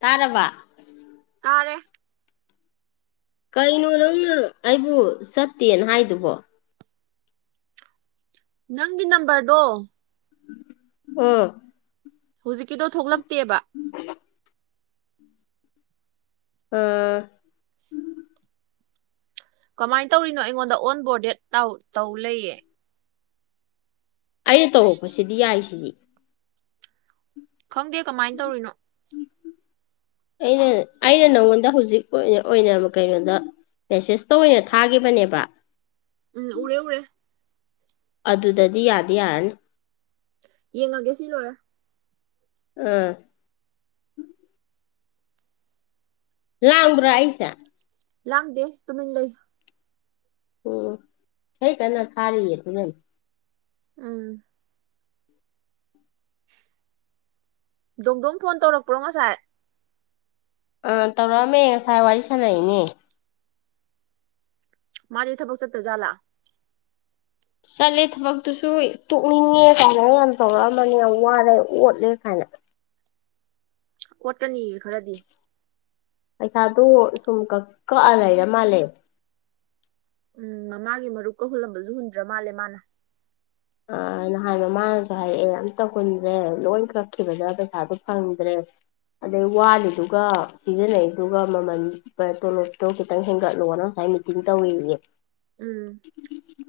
ꯇꯥꯔꯕꯥ ꯇꯥꯔꯦ ꯀꯩꯅꯣ ꯅꯪꯅ ꯑꯩꯕꯨ ꯆꯠꯇꯦꯅ ꯍꯥꯏꯗꯨꯕꯣ ꯅꯪꯒꯤ ꯅꯝꯕꯔꯗꯣ ꯑꯣ ꯍꯧꯖꯤꯛꯀꯤꯗꯣ ꯊꯣꯛꯂꯛꯇꯦꯕ ꯑꯥ ꯀꯃꯥꯏꯅ ꯇꯧꯔꯤꯅꯣ ꯑꯩꯉꯣꯟꯗ ꯑꯣꯟ ꯕꯣꯔꯗꯦꯠ ꯇ ꯇꯧ ꯂꯩꯌꯦ ꯑꯩꯅ ꯇꯧꯔꯛꯄꯁꯤꯗꯤ ꯌꯥꯏꯁꯤꯗꯤ ꯈꯪꯗꯦ ꯀꯃꯥꯏꯅ ꯇꯧꯔꯤꯅꯣ ꯑꯩꯅ ꯑꯩꯅ ꯅꯪꯉꯣꯟꯗ ꯍꯧꯖꯤꯛ ꯑꯣꯏꯅ ꯀꯩꯅꯣꯗ ꯃꯦꯁꯦꯁꯇ ꯑꯣꯏꯅ ꯊꯥꯒꯤꯈꯤꯕꯅꯦꯕ ꯎꯝ ꯎꯔꯦ ꯎꯔꯦ ꯑꯗꯨꯗꯗꯤ ꯌꯥꯗꯤ ꯌꯥꯔꯅꯤ ꯌꯦꯡꯉꯒꯦ ꯁꯤ ꯂꯣꯏꯔ ꯑꯥ ꯂꯥꯡꯕ꯭ꯔꯥ ꯑꯩꯁꯦ ꯂꯥꯡꯗꯦ ꯇꯨꯃꯤꯟ ꯂꯩ ꯎꯝ ꯑꯩ ꯀꯤꯟꯅ ꯊꯥꯔꯤꯌꯦ ꯑꯗꯨꯅꯅꯦ ꯎꯝ ꯗꯣꯡꯗꯣꯝ ꯐꯣꯟ ꯇꯧꯔꯛꯄ꯭ꯔꯣ ꯉꯁꯥꯏ ꯑꯥ ꯇꯧꯔꯛꯑꯝꯃꯦ ꯉꯁꯥꯏ ꯋꯥꯔꯤ ꯁꯥꯟꯅꯩꯅꯦ ꯃꯥꯗꯤ ꯊꯕꯛ ꯆꯠꯇꯖꯠꯂꯥ ꯆꯠꯂꯦ ꯊꯕꯛꯇꯨꯁꯨ ꯇꯣꯛꯅꯤꯡꯉꯦ ꯀꯥꯏꯅ ꯌꯥꯝ ꯇꯧꯔꯛꯑꯝꯕꯅꯤ ꯌꯥꯝ ꯋꯥꯔꯦ ꯑꯣꯠꯂꯦ ꯀꯥꯏꯅ ꯑꯣꯠꯀꯅꯤꯌꯦ ꯈꯔꯗꯤ ꯄꯩꯁꯥꯗꯨ ꯁꯨꯝ ꯀ ꯀꯛꯑ ꯂꯩꯔ ꯃꯥꯜꯂꯦ ꯎꯝ ꯃꯃꯥꯒꯤ ꯃꯔꯨꯞꯀ ꯍꯨꯜꯂꯝꯕꯁꯨ ꯍꯨꯟꯗ꯭ꯔ ꯃꯥꯜꯂꯦ ꯃꯥꯅ ꯑ ꯅꯍꯥꯟ ꯃꯃꯥꯅꯁꯨ ꯍꯥꯏꯔꯛꯑꯦ ꯑꯝꯇ ꯍꯨꯟꯗ꯭ꯔꯦ ꯂꯣꯏ ꯀꯛꯈꯤꯕꯗ ꯄꯩꯁꯥꯁꯨ ꯐꯪꯗ꯭ꯔꯦ ꯑꯗꯩ ꯋꯥꯂꯤꯗꯨꯒ ꯁꯤꯖꯤꯟꯅꯩꯗꯨꯒ ꯃꯃꯟ ꯇꯣꯂꯣꯞꯇꯣ ꯈꯤꯇꯪ ꯍꯦꯟꯒꯠꯂꯣꯅ ꯉꯁꯥꯏ ꯃꯤ ꯑꯗꯨ ꯇꯧꯋꯦꯑꯦ ꯎꯝ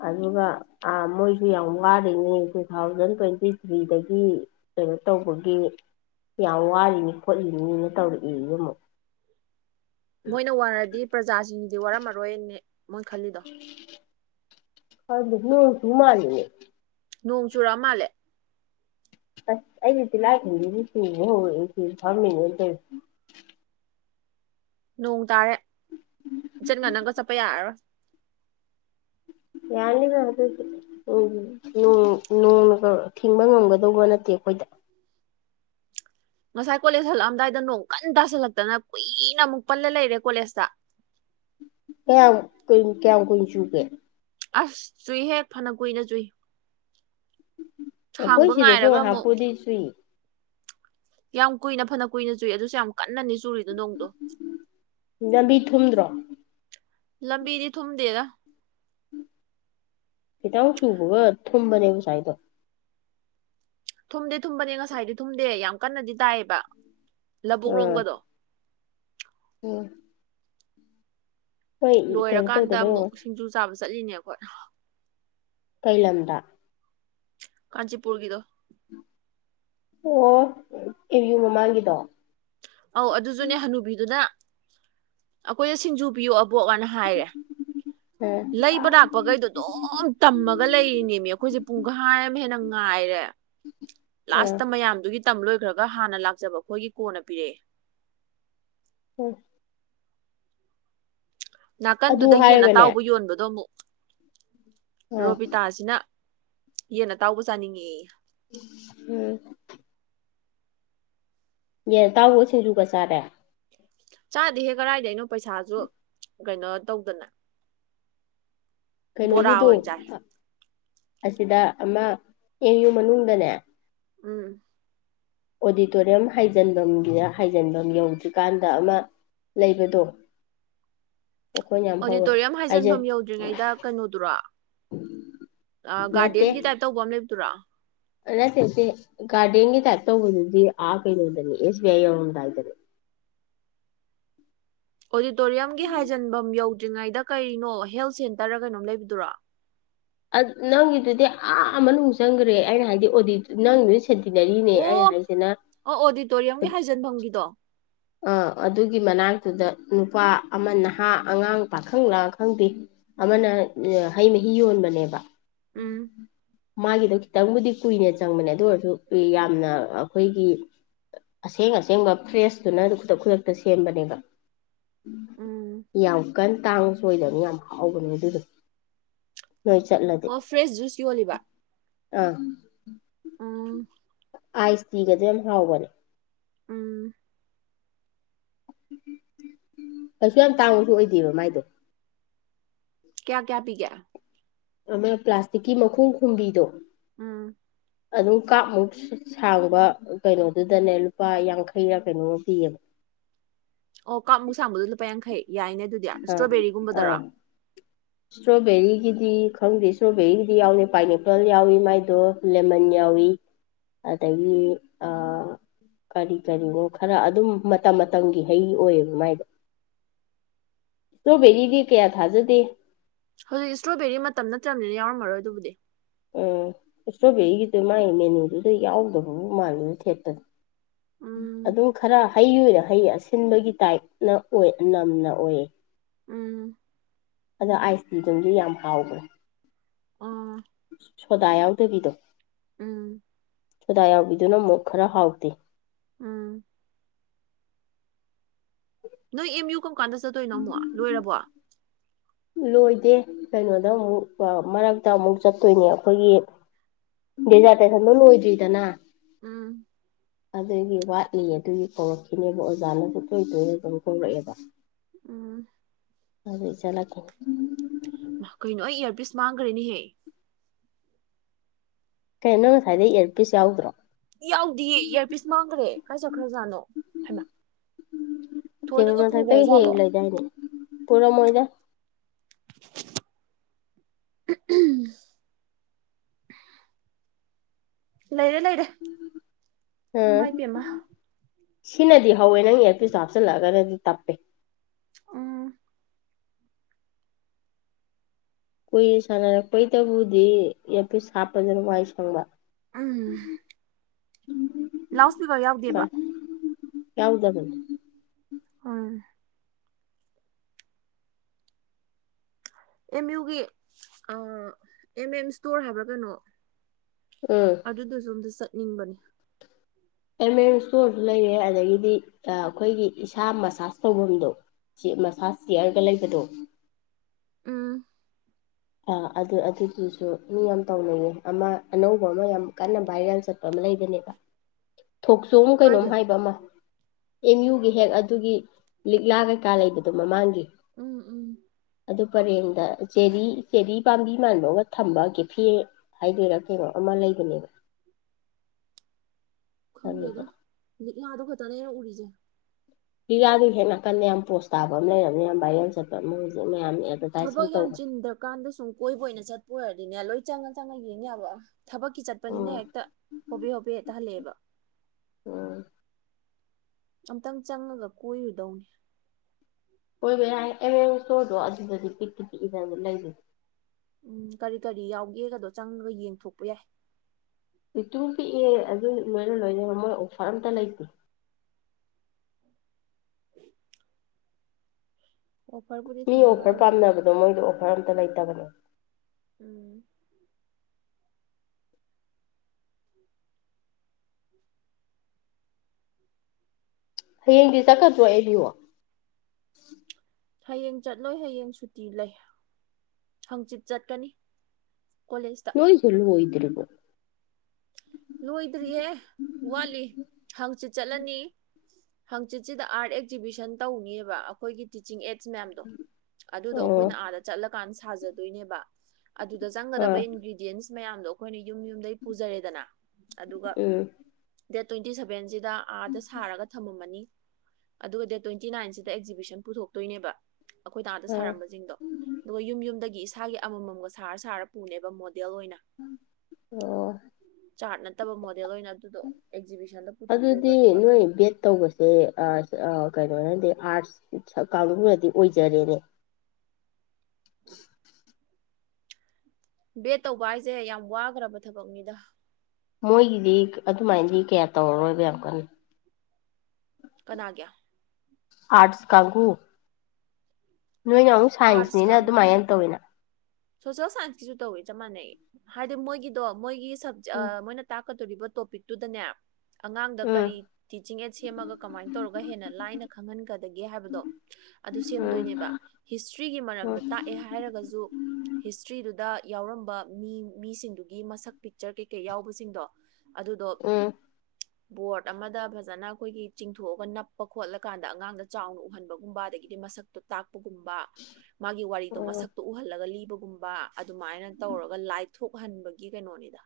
ꯑꯗꯨꯒ ꯑꯥ ꯃꯣꯏꯁꯨ ꯌꯥꯎꯅ ꯋꯥꯔꯤꯅꯤ ꯇꯨ ꯊꯥꯎꯖꯟ ꯇ꯭ꯋꯦꯟꯇꯤ ꯊ꯭ꯔꯤꯗꯒꯤ ꯀꯩꯅꯣ ꯇꯧꯕꯒꯤ ꯌꯥꯝ ꯋꯥꯔꯤꯅꯤ ꯈꯣꯠꯂꯤꯅꯤꯅꯤꯅ ꯇꯧꯔꯛꯏꯑꯦ ꯑꯃꯨꯛ ꯃꯣꯏꯅ ꯋꯥꯔꯗꯤ ꯄ꯭ꯔꯖꯥꯁꯤꯡꯁꯤꯗꯤ ꯋꯥꯔꯝꯃꯔꯣꯏꯅꯦ ꯃꯣꯏ ꯈꯜꯂꯤꯗꯣ ꯎꯝ [inaudible] ꯈꯪꯗ ꯅꯣꯡ ꯆꯨ ꯃꯥꯂꯤꯅꯦ ꯅꯣꯡ ꯆꯨꯔꯛꯑ ꯃꯥꯜꯂꯦ ꯑꯁ ꯑꯩꯗꯤ ꯇꯤꯂꯥꯢꯒꯨꯝꯕꯤꯒꯤ ꯆꯨꯕ ꯍꯧꯔꯛꯑꯦ ꯁꯤꯗꯤ ꯁꯤꯗ ꯐꯥꯝꯃꯤꯅꯤꯅ ꯇꯧꯔꯤꯁꯦ ꯅꯣꯡ ꯇꯥꯔꯦ ꯏꯆꯟ ꯒ ꯅꯪꯒ ꯆꯠꯄ ꯌꯥꯔꯔꯣꯏ ꯌꯥꯅꯤꯗ ꯑꯗꯣꯢꯁꯨ ꯑꯥ ꯅꯣꯡ ꯅꯣꯡꯅꯒ ꯊꯤꯡꯕ ꯉꯝꯒꯗꯧꯕ ꯅꯠꯇꯦ ꯑꯩꯈꯣꯏꯗ ꯉꯁꯥꯏ ꯀꯣꯂꯦꯖ ꯍꯜꯂꯛꯑꯝꯗꯥꯏꯗ ꯅꯣꯡ ꯀꯥꯟꯅ ꯇꯥꯁꯜꯂꯛꯇꯅ ꯀꯨꯏꯅ ꯑꯃꯨꯛ ꯄꯜꯂ ꯂꯩꯔꯦ ꯀꯣꯂꯦꯖꯇ ꯀꯌꯥꯝ ꯀꯨꯏ ꯀꯌꯥꯝ ꯀꯨꯏ ꯆꯨꯒꯦ ꯑꯁ ꯆꯨꯏꯍꯦ ꯐꯅ ꯀꯨꯏꯅ ꯆꯨꯏ ꯍꯥꯡꯕ ꯑꯩꯈꯣꯏ ꯁꯤꯗꯁꯨ ꯉꯥꯏꯔꯒ ꯑꯃꯨꯛ ꯉꯍꯥꯛꯄꯨꯗꯤ ꯆꯨꯏ ꯌꯥꯝ ꯀꯨꯏꯅ ꯐꯅ ꯀꯨꯏꯅ ꯆꯨꯏ ꯑꯗꯨꯁꯨ ꯌꯥꯝ ꯀꯟꯅꯅꯤ ꯆꯨꯔꯤꯗꯣ ꯅꯣꯡꯗꯣ ꯂꯝꯕꯤ ꯊꯨꯝꯗ꯭ꯔꯣ ꯂꯝꯕꯤꯗꯤ ꯊꯨꯝꯗꯦꯗ ꯈꯤꯇꯪ ꯆꯨꯕꯒ ꯊꯨꯝꯕꯅꯦꯕ ꯑꯁꯥꯏꯗꯣ ꯊꯨꯝꯗꯤ ꯊꯨꯝꯕꯅꯦ ꯉꯁꯥꯏꯗꯤ ꯊꯨꯝꯗꯦ ꯌꯥꯝ ꯀꯟꯅꯗꯤ ꯇꯥꯏꯌꯦꯕ ꯂꯕꯨꯛꯔꯣꯝꯒꯗꯣ ꯑꯝ ꯀꯩꯅꯣ ꯂꯣꯏꯔꯀꯥꯟꯗ ꯇꯧꯗꯕꯩ ꯑꯃꯨꯛ ꯑꯣꯏꯔꯝꯒꯅꯤ ꯁꯤꯡꯖꯨ ꯆꯥꯕ ꯆꯠꯂꯤꯅꯦ ꯑꯈꯣꯏ ꯀꯩ ꯂꯝꯗꯥ ꯀꯥꯟꯆꯤꯄꯨꯔꯒꯤꯗꯣ ꯑꯣ ꯑꯦꯝ ꯌꯨ ꯃꯃꯥꯡꯒꯤꯗꯣ ꯑꯧ ꯑꯗꯨꯁꯨꯅꯦ ꯍꯅꯨꯕꯤꯗꯨꯅ ꯑꯩꯈꯣꯏꯗ ꯁꯤꯡꯖꯨ ꯄꯤꯌꯣ ꯕꯣꯛꯑꯣꯅ ꯍꯥꯏꯔꯦ ꯑꯥ ꯂꯩꯕ ꯂꯥꯛꯄꯈꯩꯗꯣ ꯑꯗꯨꯝ ꯇꯝꯃꯒ ꯂꯩꯔꯤꯅꯦꯃꯦ ꯑꯩꯈꯣꯏꯁꯦ ꯄꯨꯡꯈꯥꯏ ꯑꯃ ꯍꯦꯟꯅ ꯉꯥꯏꯔꯦ ꯑꯥ ꯂꯥꯁꯇ ꯃꯌꯥꯝꯗꯨꯒꯤ ꯇꯝ ꯂꯣꯏꯈ꯭ꯔꯒ ꯍꯥꯟꯅ ꯂꯥꯛꯆꯕ ꯑꯩꯈꯣꯏꯒꯤ ꯀꯣꯟꯅ ꯄꯤꯔꯛꯑꯦ ꯎꯝ ꯑꯗꯨ ꯅꯥꯀꯟꯗꯨꯗ ꯌꯦꯟ ꯍꯥꯏꯔꯒꯅꯦ ꯑꯇꯥꯎꯕ ꯌꯣꯟꯕꯗꯣ ꯑꯃꯨꯛ ꯑꯥ ꯔꯣꯕꯤꯠ ꯇꯥꯥꯁꯤꯅ ꯌꯦꯟ ꯑꯇꯥꯎꯕ ꯆꯥꯅꯤꯡꯉꯦꯌꯦ ꯎꯝ ꯌꯦꯟ ꯑꯇꯥꯎꯕ ꯁꯤꯡꯖꯨꯒ ꯆꯥꯔꯦ ꯆꯥꯗꯦꯍꯦ ꯀꯔꯥꯏꯗꯩꯅꯣ ꯄꯩꯁꯥꯁꯨ ꯀꯩꯅꯣ ꯇꯧꯗꯅ ꯕꯣꯔꯥ ꯀꯩꯅꯣꯒꯤꯗꯣ ꯑꯣꯏ ꯆꯥꯏ ꯑꯁꯤꯗ ꯑꯃ ꯑꯦꯝ ꯌꯨ ꯃꯅꯨꯡꯗꯅꯦ ꯎꯝ ꯑꯣꯗꯤꯇꯣꯔꯤꯌꯝ ꯍꯥꯏꯖꯟꯕꯝꯒꯤꯗ ꯍꯥꯏꯖꯟꯕꯝ ꯌꯧꯗ꯭ꯔꯤꯀꯥꯟꯗ ꯑꯃ ꯂꯩꯕꯗꯣ ꯑꯩꯈꯣꯏꯅ ꯌꯥꯝ ꯍꯧꯋꯦ ꯑꯣꯗꯤꯇꯣꯔꯤꯌꯝ ꯍꯥꯏꯖꯟ ꯍꯥꯏꯖꯟꯐꯝ ꯌꯧꯗ꯭ꯔꯤꯉꯩꯗ ꯀꯩꯅꯣꯗꯨꯔꯣ ꯒꯥꯔꯗꯦꯟꯒꯤ ꯇꯥꯏꯞ ꯇꯧꯕ ꯑꯃ ꯂꯩꯕꯇꯨꯔꯣ ꯑꯥ ꯅꯠꯇꯦ ꯅꯠꯇꯦ ꯒꯥꯗꯦꯟꯒꯤ ꯇꯥꯏꯞ ꯇꯧꯕꯗꯨꯗꯤ ꯑꯥ ꯀꯩꯩꯅꯣꯗꯅꯦ ꯑꯦꯁ ꯕꯤ ꯌꯥꯏ ꯌꯧꯔꯝꯗꯥꯏꯗꯅꯦ ꯑꯣꯗꯤꯇꯣꯔꯤꯌꯝꯒꯤ ꯍꯥꯏꯖꯟꯕꯝ ꯌꯧꯗ꯭ꯔꯤꯉꯩꯗ ꯀꯔꯤꯅꯣ ꯍꯦꯜ ꯁꯦꯟꯇꯔ ꯀꯩꯅꯣꯝ ꯂꯩꯕꯗꯨꯔꯣ ꯅꯪꯒꯤꯗꯨꯗꯤ ꯑꯥ ꯃꯅꯨꯡ ꯆꯪꯈ꯭ꯔꯦ ꯑꯩꯅ ꯍꯥꯏꯗꯤ ꯑꯣꯗꯤ ꯅꯪꯒꯤꯗꯤ ꯁꯦꯇꯤꯅꯔꯤꯅꯦ ꯑꯩꯅ ꯑꯣ ꯍꯥꯏꯁꯤꯅ ꯑꯣ ꯑꯣꯗꯤꯇꯣꯔꯤꯌꯝꯒꯤ ꯍꯥꯏꯖꯟꯐꯝꯒꯤꯗꯣ ꯑ ꯑꯗꯨꯒꯤ ꯃꯅꯥꯛꯇꯨꯗ ꯅꯨꯄꯥ ꯑꯃ ꯅꯍꯥ ꯑꯉꯥꯡ ꯄꯥꯈꯪꯂ ꯈꯪꯗꯦ ꯑꯃꯅ ꯍꯩ ꯃꯍꯤ ꯌꯣꯟꯕꯅꯦꯕ ꯎꯝ ꯃꯥꯒꯤꯗꯣ ꯈꯤꯇꯪꯕꯨꯗꯤ ꯀꯨꯏꯅ ꯆꯪꯕꯅꯦ ꯑꯗꯨ ꯑꯣꯏꯔꯁꯨ ꯌꯥꯝꯅ ꯑꯈꯣꯏꯒꯤ ꯑꯁꯦꯡ ꯑꯁꯦꯡꯕ ꯐ꯭ꯔꯦꯁꯇꯨꯅ ꯑꯗꯨ ꯈꯨꯗꯛ ꯈꯨꯗꯛꯇ ꯁꯦꯝꯕꯅꯦꯕ ꯎꯝ ꯌꯥꯝ ꯀꯟ ꯇꯥꯡꯕꯁꯨ ꯑꯣꯏꯗꯕꯅꯦ ꯌꯥꯝ ꯍꯥꯎꯕꯅꯦ ꯑꯗꯨꯗꯣ ꯅꯣꯏ ꯆꯠꯂꯗꯤ ꯑꯣ ꯐ꯭ꯔꯦꯁ ꯖꯨꯁ ꯌꯣꯜꯂꯤꯕ ꯑ ꯎꯝ ꯑꯥꯏꯁꯇꯤꯒꯗꯨ ꯌꯥꯝ ꯍꯥꯎꯕꯅꯦ ꯎꯝ ꯀꯩꯁꯨ ꯌꯥꯝ ꯇꯥꯡꯕꯁꯨ ꯑꯣꯏꯗꯦꯕ ꯃꯥꯏꯗꯣ ꯀꯌꯥ ꯀꯌꯥ ꯄꯤꯒꯦ ꯑꯃ ꯍꯦꯛꯇ ꯌꯥꯢ ꯄ꯭ꯂꯥꯁꯇꯤꯛꯀꯤ ꯃꯈꯨꯝ ꯈꯨꯝꯕꯤꯗꯣ ꯎꯝ ꯑꯗꯨꯝ ꯀꯥꯞꯃꯨꯛ ꯁꯥꯡꯕ ꯀꯩꯅꯣꯗꯨꯗꯅꯦ ꯂꯨꯄꯥ ꯌꯥꯡꯈꯩꯔ ꯀꯩꯅꯣꯃ ꯄꯤꯌꯦꯕ ꯑꯣ ꯀꯥꯞꯃꯨꯛ ꯁꯥꯥꯡꯕꯗꯣ ꯂꯨꯄꯥ ꯌꯥꯡꯈꯩ ꯌꯥꯏꯅꯦ ꯑꯗꯨꯗꯤ ꯑꯥ ꯏꯁꯇ꯭ꯔꯣꯕꯦꯔꯤꯒꯨꯝꯕꯗꯔꯣ ꯑꯥ ꯏꯁꯇ꯭ꯔꯣꯕꯦꯔꯤꯒꯤꯗꯤ ꯈꯪꯗꯦ ꯏꯁꯇ꯭ꯔꯣꯕꯦꯔꯤꯒꯤꯗꯤ ꯌꯥꯎꯗꯦ ꯄꯥꯏꯅꯦꯄꯜ ꯌꯥꯎꯏ ꯃꯥꯏꯗꯣ ꯂꯦꯃꯟ ꯌꯥꯎꯏ ꯑꯗꯒꯤ ꯑ ꯀꯔꯤ ꯀꯔꯤꯅꯣ ꯈꯔ ꯑꯗꯨꯝ ꯃꯇꯝ ꯃꯇꯝꯒꯤ ꯍꯩ ꯑꯣꯏꯌꯦꯕ ꯃꯥꯏꯗꯣ ꯏꯁꯇꯣꯕꯦꯔꯤꯗꯤ ꯀꯌꯥ ꯊꯥꯖꯗꯦ ꯍꯧꯖꯤꯛ ꯏꯁꯇ꯭ꯔꯣꯕꯦꯔꯤ ꯃꯇꯝ ꯅꯠꯇ꯭ꯔꯕꯅꯤꯅ ꯌꯥꯎꯔꯃꯔꯣꯏ ꯑꯗꯨꯕꯨꯗꯤ ꯎꯝ ꯏꯁꯇ꯭ꯔꯣꯕꯦꯔꯤꯒꯤꯗꯨ ꯃꯥꯏ ꯃꯦꯅꯨꯗꯨꯗ ꯌꯥꯎꯗꯕꯕꯨ ꯃꯥꯜꯂꯦꯗ ꯊꯦꯠꯄꯗ ꯎꯝ ꯑꯗꯨꯝ ꯈꯔ ꯍꯩ ꯑꯣꯏꯅ ꯍꯩ ꯑꯁꯤꯟꯕꯒꯤ ꯇꯥꯏꯠꯅ ꯑꯣꯏ ꯅꯝꯅ ꯑꯣꯏꯌꯦ ꯎꯝ ꯑꯗꯣ ꯑꯥꯏꯁꯒꯤꯗꯨꯝꯗꯤ ꯌꯥꯝ ꯍꯥꯎꯕꯅꯦ ꯑꯥꯝ ꯁꯣꯗꯥꯥ ꯌꯥꯎꯗꯕꯤꯗꯣ ꯎꯝ ꯁꯣꯗꯥ ꯌꯥꯎꯕꯤꯗꯨꯅ ꯑꯃꯨꯛ ꯈꯔ ꯍꯥꯎꯇꯦ꯫ ꯎꯝ ꯅꯣꯏ ꯑꯦꯝ ꯌꯨ ꯀꯔꯝ ꯀꯥꯟꯗ ꯆꯠꯇꯣꯏꯅꯣ ꯑꯃꯨꯛ ꯂꯣꯏꯔꯕꯣ꯫ ꯂꯣꯏꯗꯦ ꯀꯩꯅꯣꯗ ꯑꯃꯨꯛ ꯃꯔꯛꯇ ꯑꯃꯨꯛ ꯆꯠꯇꯣꯏꯅꯦ ꯑꯩꯈꯣꯏꯒꯤ ꯗꯦꯖꯥꯔꯇꯦꯁꯟꯗꯨ ꯂꯣꯏꯗ꯭ꯔꯤꯗꯅ ꯎꯝ ꯑꯗꯨꯒꯤ ꯋꯥꯠꯂꯤ ꯑꯗꯨꯒꯤ ꯀꯧꯔꯛꯈꯤꯅꯦꯕ ꯑꯣꯖꯥꯅꯁꯨ ꯇꯣꯏ ꯇꯣꯏꯅ ꯑꯗꯨꯝ ꯀꯧꯔꯛꯑꯦꯕ꯫ ꯎꯝ ꯑꯗꯨꯏ ꯆꯠꯂꯛꯈꯤꯅꯤ꯫ ꯃꯥ ꯀꯩꯅꯣ ꯑꯩ ꯏꯌꯥꯔꯄꯤꯁ ꯃꯥꯡꯈ꯭ꯔꯦꯅꯦꯍꯦ ꯀꯩꯅꯣ ꯅꯪ ꯉꯁꯥꯏꯗꯩ ꯑꯦꯔꯄꯤꯁ ꯌꯥꯎꯗ꯭ꯔꯣ? ꯌꯥꯎꯗꯤꯌꯦ ꯏꯌꯥꯔꯄꯤꯁ ꯃꯥꯡꯈ꯭ꯔꯦ ꯀꯥꯏ ꯆꯠꯈ꯭ꯔꯖꯥꯠꯅꯣ ꯍꯥꯏꯃ ꯇꯦꯕꯜ ꯃꯊꯛꯇꯒꯤ ꯍꯦꯛ ꯄꯨꯈ꯭ꯔꯖꯥꯠꯂꯣ ꯍꯦꯛ ꯂꯩꯗꯥꯏꯅꯦ ꯄꯨꯔꯝꯃꯣꯏꯗ꯫ ꯂꯩꯔꯦ ꯂꯩꯔꯦ ꯏꯃꯥ ꯍꯝ ꯏꯄꯦꯝꯃ ꯁꯤꯅꯗꯤ ꯍꯧꯋꯦ ꯅꯪꯒꯤ ꯑꯦꯌꯔ ꯄꯤꯁꯇꯣ ꯍꯥꯞꯁꯤꯜꯂꯛꯂꯒꯗꯤ ꯇꯞꯄꯦ꯫ ꯎꯝ ꯀꯨꯏꯅ ꯁꯥꯟꯅꯔꯛꯄꯩꯇꯕꯨꯗꯤ ꯌꯤꯔ ꯄꯤꯁ ꯍꯥꯞꯄꯖꯤꯅ ꯋꯥꯏ ꯁꯪꯕ꯫ ꯑꯝ [unintelligible] ꯂꯥꯎꯠ ꯁ꯭ꯄꯤꯀꯔ ꯌꯥꯎꯗꯦꯕ꯫ ꯌꯥꯎꯗꯕꯅꯦ ꯎꯝ ꯑꯦꯝ ꯌꯨꯒꯤ ꯑꯥ ꯑꯦꯝ ꯑꯦꯝ ꯏꯁꯇꯣꯔ ꯍꯥꯏꯕ꯭ꯔꯥ ꯀꯩꯅꯣ ꯎꯝ ꯑꯗꯨꯗꯨꯁꯨ ꯑꯝꯇ ꯆꯠꯅꯤꯡꯕꯅꯤ꯫ ꯑꯦꯝꯃꯦꯟ ꯏꯁꯇꯣꯔꯁꯨ ꯂꯩꯔꯦ ꯑꯗꯒꯤꯗꯤ ꯑꯩꯈꯣꯏꯒꯤ ꯏꯁꯥ ꯃꯁꯥꯁ ꯇꯧꯐꯝꯗꯣ ꯁꯤ ꯃꯁꯥꯁ ꯆꯤꯌꯥꯔꯒ ꯂꯩꯕꯗꯣ ꯎꯝ ꯑ ꯑꯗꯨ ꯑꯗꯨꯗꯨꯁꯨ ꯃꯤ ꯌꯥꯝ ꯇꯧꯅꯩꯌꯦ ꯑꯃ ꯑꯅꯧꯕ ꯑꯃ ꯌꯥꯝ ꯀꯟꯅ ꯚꯥꯏꯔꯦꯜ ꯆꯠ ꯑꯃ ꯂꯩꯕꯅꯦꯕ ꯊꯣꯛꯆꯣꯝ ꯀꯩꯅꯣꯝ ꯀꯥꯏꯗꯅꯣ ꯍꯥꯏꯕ ꯑꯃ ꯑꯦꯝ ꯌꯨꯒꯤ ꯍꯦꯛ ꯑꯗꯨꯒꯤ ꯂꯤꯛꯂꯥ ꯀꯩꯀꯥ ꯂꯩꯕꯗꯣ ꯃꯃꯥꯡꯒꯤ꯫ ꯎꯝ ꯎꯝ ꯑꯗꯨ ꯄꯔꯦꯗ ꯆꯦꯔꯤ ꯏ ꯄꯥꯝꯕꯤ ꯃꯥꯟꯕ ꯑꯃꯒ ꯊꯝꯕ ꯀꯦꯐꯦ ꯍꯥꯏꯗꯣꯏꯔꯥ ꯀꯩꯅꯣ ꯑꯃ ꯂꯩꯕꯅꯦꯕ꯫ ꯑꯗꯨꯗ ꯈꯪꯗꯦꯗꯣ ꯂꯤꯛꯂꯥꯗꯣ ꯈꯛꯇꯅꯦ ꯑꯩ ꯎꯔꯤꯁꯦ꯫ ꯂꯤꯛꯂꯥꯗꯨꯒꯤ ꯍꯦꯛꯅꯀꯟꯗ ꯌꯥꯝ ꯄꯣꯁ ꯇꯥꯕ ꯑꯃ ꯂꯩꯔꯝꯅꯤ ꯌꯥꯝ ꯕꯥꯏꯔꯦꯡ ꯆꯠꯄ ꯑꯃ ꯍꯧꯖꯤꯛ ꯃꯌꯥꯝꯅ ꯊꯕꯛ ꯌꯥꯝ ꯆꯤꯟꯗ꯭ꯔꯀꯥꯟꯗ ꯁꯨꯝ ꯀꯣꯏꯕ ꯑꯣꯏꯅ ꯆꯠꯄ ꯑꯣꯏꯔꯗꯤꯅꯦ ꯂꯣꯏ ꯆꯪꯉ ꯆꯪꯉ ꯌꯦꯡ ꯌꯥꯕ꯫ ꯊꯕꯛꯀꯤ ꯆꯠꯄꯅꯤꯅ ꯎꯝ ꯍꯦꯛꯇ ꯍꯣꯕꯦ ꯍꯣꯕꯦ ꯍꯦꯛꯇ ꯍꯜꯂꯛꯑꯦꯕ꯫ ꯎꯝ ꯑꯝꯇꯪ ꯆꯪꯉꯒ ꯀꯣꯏꯔꯨꯗꯧꯅꯤ꯫ ꯑꯣꯏꯕ ꯌꯥ ꯑꯦꯝ ꯏꯁꯇꯣꯔꯗꯣ ꯑꯗꯨꯗꯗꯤ ꯄꯤꯛꯇꯤ ꯄꯤꯛꯏꯗꯅ ꯑꯗꯨꯗ ꯂꯩꯕꯅꯦ꯫ ꯎꯝ ꯀꯔꯤ ꯀꯔꯤ ꯌꯥꯎꯒꯦꯒꯗꯣ ꯆꯪꯉꯒ ꯌꯦꯡꯊꯣꯛꯄ ꯌꯥꯏ꯫ ꯄꯤꯇ꯭ꯔꯨ ꯄꯤꯛꯑꯦ ꯑꯗꯨ ꯂꯣꯏꯅ ꯂꯣꯏꯅꯅ ꯃꯣꯏ ꯑꯣꯐꯔ ꯑꯝꯇ ꯂꯩꯇꯦ ꯑꯣꯐꯔꯕꯨ ꯃꯤ ꯑꯣꯐꯔ ꯄꯥꯝꯅꯕꯗꯣ ꯃꯣꯏꯗ ꯑꯣꯐꯔ ꯑꯝꯇ ꯂꯩꯇꯕꯅꯦ ꯎꯝ ꯍꯌꯦꯡꯗꯤ ꯆꯠꯀꯗ꯭ꯔꯣ ꯑꯦꯝ ꯌꯨ ꯍꯌꯦꯡ ꯆꯠꯂꯣꯏ ꯍꯌꯦꯡ ꯁꯨꯇꯤ ꯂꯩ ꯍꯪꯆꯤꯠ ꯆꯠꯀꯅꯤ ꯀꯣꯂꯦꯖ ꯅꯣꯢꯁꯦ ꯂꯣꯢꯗꯔꯤꯕꯣ ꯂꯣꯏꯗ꯭ꯔꯤꯍꯦ ꯋꯥꯠꯂꯤ ꯍꯪꯆꯤꯠ ꯆꯠꯂꯅꯤ ꯍꯪꯆꯤꯠꯁꯤꯗ ꯑꯥꯔꯠ ꯑꯦꯛꯖꯤꯕꯤꯁꯟ ꯇꯧꯅꯤꯕ ꯑꯩꯈꯣꯏꯒꯤ ꯇꯤꯆꯤꯡ ꯑꯦꯠ ꯃꯌꯥꯝꯗꯣ ꯑꯗꯨꯗꯣ ꯑꯣ ꯑꯩꯈꯣꯏꯅ ꯑꯥꯗ ꯆꯠꯂꯀꯥꯟꯗ ꯁꯥꯖꯗꯣꯏꯅꯦꯕ ꯑꯗꯨꯗ ꯆꯪꯒꯗꯕ ꯑꯥ ꯏꯟꯒ꯭ꯦꯗꯤꯌꯦꯟꯁ ꯃꯌꯥꯝꯗꯣ ꯑꯩꯈꯣꯏꯅ ꯌꯨꯝ ꯌꯨꯝꯗꯩ ꯄꯨꯖꯔꯦꯗꯅ ꯑꯗꯨꯒ ꯎꯝ ꯗꯦꯠ ꯇ꯭ꯋꯦꯟꯇꯤ ꯁꯚꯦꯟꯁꯤꯗ ꯑꯥꯗ ꯁꯥꯔꯒ ꯊꯝꯃꯝꯃꯅꯤ ꯑꯗꯨꯒ ꯗꯦꯠ ꯇ꯭ꯋꯦꯟꯇꯤ ꯅꯥꯏꯟꯁꯤꯗ ꯑꯦꯛꯖꯤꯕꯤꯁꯟ ꯄꯨꯊꯣꯛꯇꯣꯏꯅꯦꯕ ꯑꯩꯈꯣꯏꯅ ꯑꯥꯗ ꯑꯥ ꯁꯥꯔꯝꯕꯁꯤꯡꯗꯣ ꯑꯗꯨꯒ ꯌꯨꯝ ꯌꯨꯝꯗꯒꯤ ꯏꯁꯥꯒꯤ ꯑꯃꯃꯝꯒ ꯁꯥꯔ ꯁꯥꯔ ꯄꯨꯅꯦꯕ ꯃꯣꯗꯦꯜ ꯑꯣꯏꯅ ꯎꯝ ꯑꯣ ꯆꯥꯔꯠ ꯅꯠꯇꯕ ꯃꯣꯗꯦꯜ ꯑꯣꯏꯅ ꯑꯗꯨꯗꯣ ꯑꯦꯛꯖꯤꯕꯤꯁꯟꯗ ꯄꯨꯊꯣꯛꯇꯣꯏꯕ ꯑꯗꯨꯗꯤ ꯑꯗꯨꯒ ꯅꯣꯏ ꯕꯦꯠ ꯇꯧꯕꯁꯦ ꯀꯩꯅꯣꯅꯗꯤ ꯑꯥꯔꯠꯁ ꯀꯥꯡꯕꯨꯅꯗꯤ ꯑꯣꯏꯖꯔꯦꯅꯦ [unintelligible] ꯕꯦꯠ ꯇꯧꯕ ꯍꯥꯏꯁꯦ ꯌꯥꯝ ꯋꯥꯈ꯭ꯔꯕ ꯊꯕꯛꯅꯤꯗ ꯃꯣꯏꯒꯤꯗꯤ ꯑꯗꯨꯃꯥꯏꯅꯗꯤ ꯀꯌꯥ ꯇꯧꯔꯔꯣꯏꯕ ꯌꯥꯝ ꯀꯟꯅ ꯀꯅꯥꯒꯤ ꯑꯥꯠꯁ ꯀꯥꯡꯕꯨ ꯅꯣꯏꯅ ꯑꯃꯨꯛ ꯑꯥꯔꯠꯁ ꯁꯥꯏꯟꯁꯅꯤꯅ ꯀꯥꯡꯕꯨ ꯑꯗꯨꯃꯥꯏꯅ ꯇꯧꯋꯤꯅ ꯁꯣꯁꯦꯜ ꯁꯥꯏꯟꯁꯀꯤꯁꯨ ꯇꯧꯋꯤ ꯆꯞ ꯃꯥꯟꯅꯩ ꯍꯥꯏꯗꯤ ꯃꯣꯏꯒꯤꯗꯣ ꯃꯣꯏꯒꯤ ꯁꯞꯖꯦꯛ ꯎꯝ ꯃꯣꯏꯅ ꯇꯥꯛꯀꯗꯣꯔꯤꯕ ꯇꯣꯄꯤꯛꯇꯨꯗꯅꯦ ꯑꯉꯥꯡꯗ ꯎꯝ ꯀꯔꯤ ꯇꯤꯆꯤꯡ ꯑꯦꯠ ꯁꯦꯝꯃꯒ ꯀꯃꯥꯏꯅ ꯇꯧꯔꯒ ꯍꯦꯟꯅ ꯂꯥꯏꯅ ꯈꯪꯍꯟꯒꯗꯒꯦ ꯍꯥꯏꯕꯗꯣ ꯑꯗꯨ ꯁꯦꯝꯗꯣꯏꯅꯦꯕ ꯍꯤꯁꯇ꯭ꯔꯤꯒꯤ ꯎꯝ ꯃꯔꯝꯗ ꯇꯥꯛꯑꯦ ꯍꯥꯏꯔꯒꯁꯨ ꯍꯤꯁꯇ꯭ꯔꯤꯗꯨꯗ ꯌꯥꯎꯔꯝꯕ ꯃꯤ ꯃꯤꯁꯤꯡꯗꯨꯒꯤ ꯃꯁꯛ ꯄꯤꯛꯆꯔ ꯀꯩꯀꯩ ꯌꯥꯎꯕꯁꯤꯡꯗꯣ ꯑꯗꯨꯗꯣ ꯎꯝ ꯕꯣꯔꯠ ꯑꯃꯗ ꯐꯖꯅ ꯑꯩꯈꯣꯏꯒꯤ ꯆꯤꯡꯊꯣꯛꯑꯒ ꯅꯞꯄ ꯈꯣꯠꯂꯀꯥꯟꯗ ꯑꯉꯥꯡꯗ ꯆꯥꯎꯅ ꯎꯍꯟꯕꯒꯨꯝꯕ ꯑꯗꯒꯤꯗꯤ ꯃꯁꯛ ꯇꯥꯛꯄꯒꯨꯝꯕ ꯃꯥꯒꯤ ꯋꯥꯔꯤꯗꯣ ꯎꯝ ꯃꯁꯛꯇꯣ ꯎꯍꯜꯂꯒ ꯕꯒꯨꯝꯕ ꯑꯗꯨꯃꯥꯏꯅ ꯇꯧꯔꯒ ꯂꯥꯏꯊꯣꯛꯍꯟꯕꯒꯤ ꯀꯩꯅꯣꯅꯤꯗ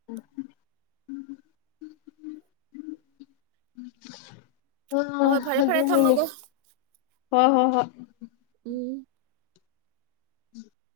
ꯎꯝ [unintelligible] ꯍꯣꯢ ꯍꯣꯢ ꯍꯣꯏ ꯐꯔꯦ ꯐꯔꯦ ꯑꯗꯨꯅꯦ ꯊꯝꯃꯒꯦ ꯍ ꯍꯣ ꯍꯣꯏ ꯎꯝ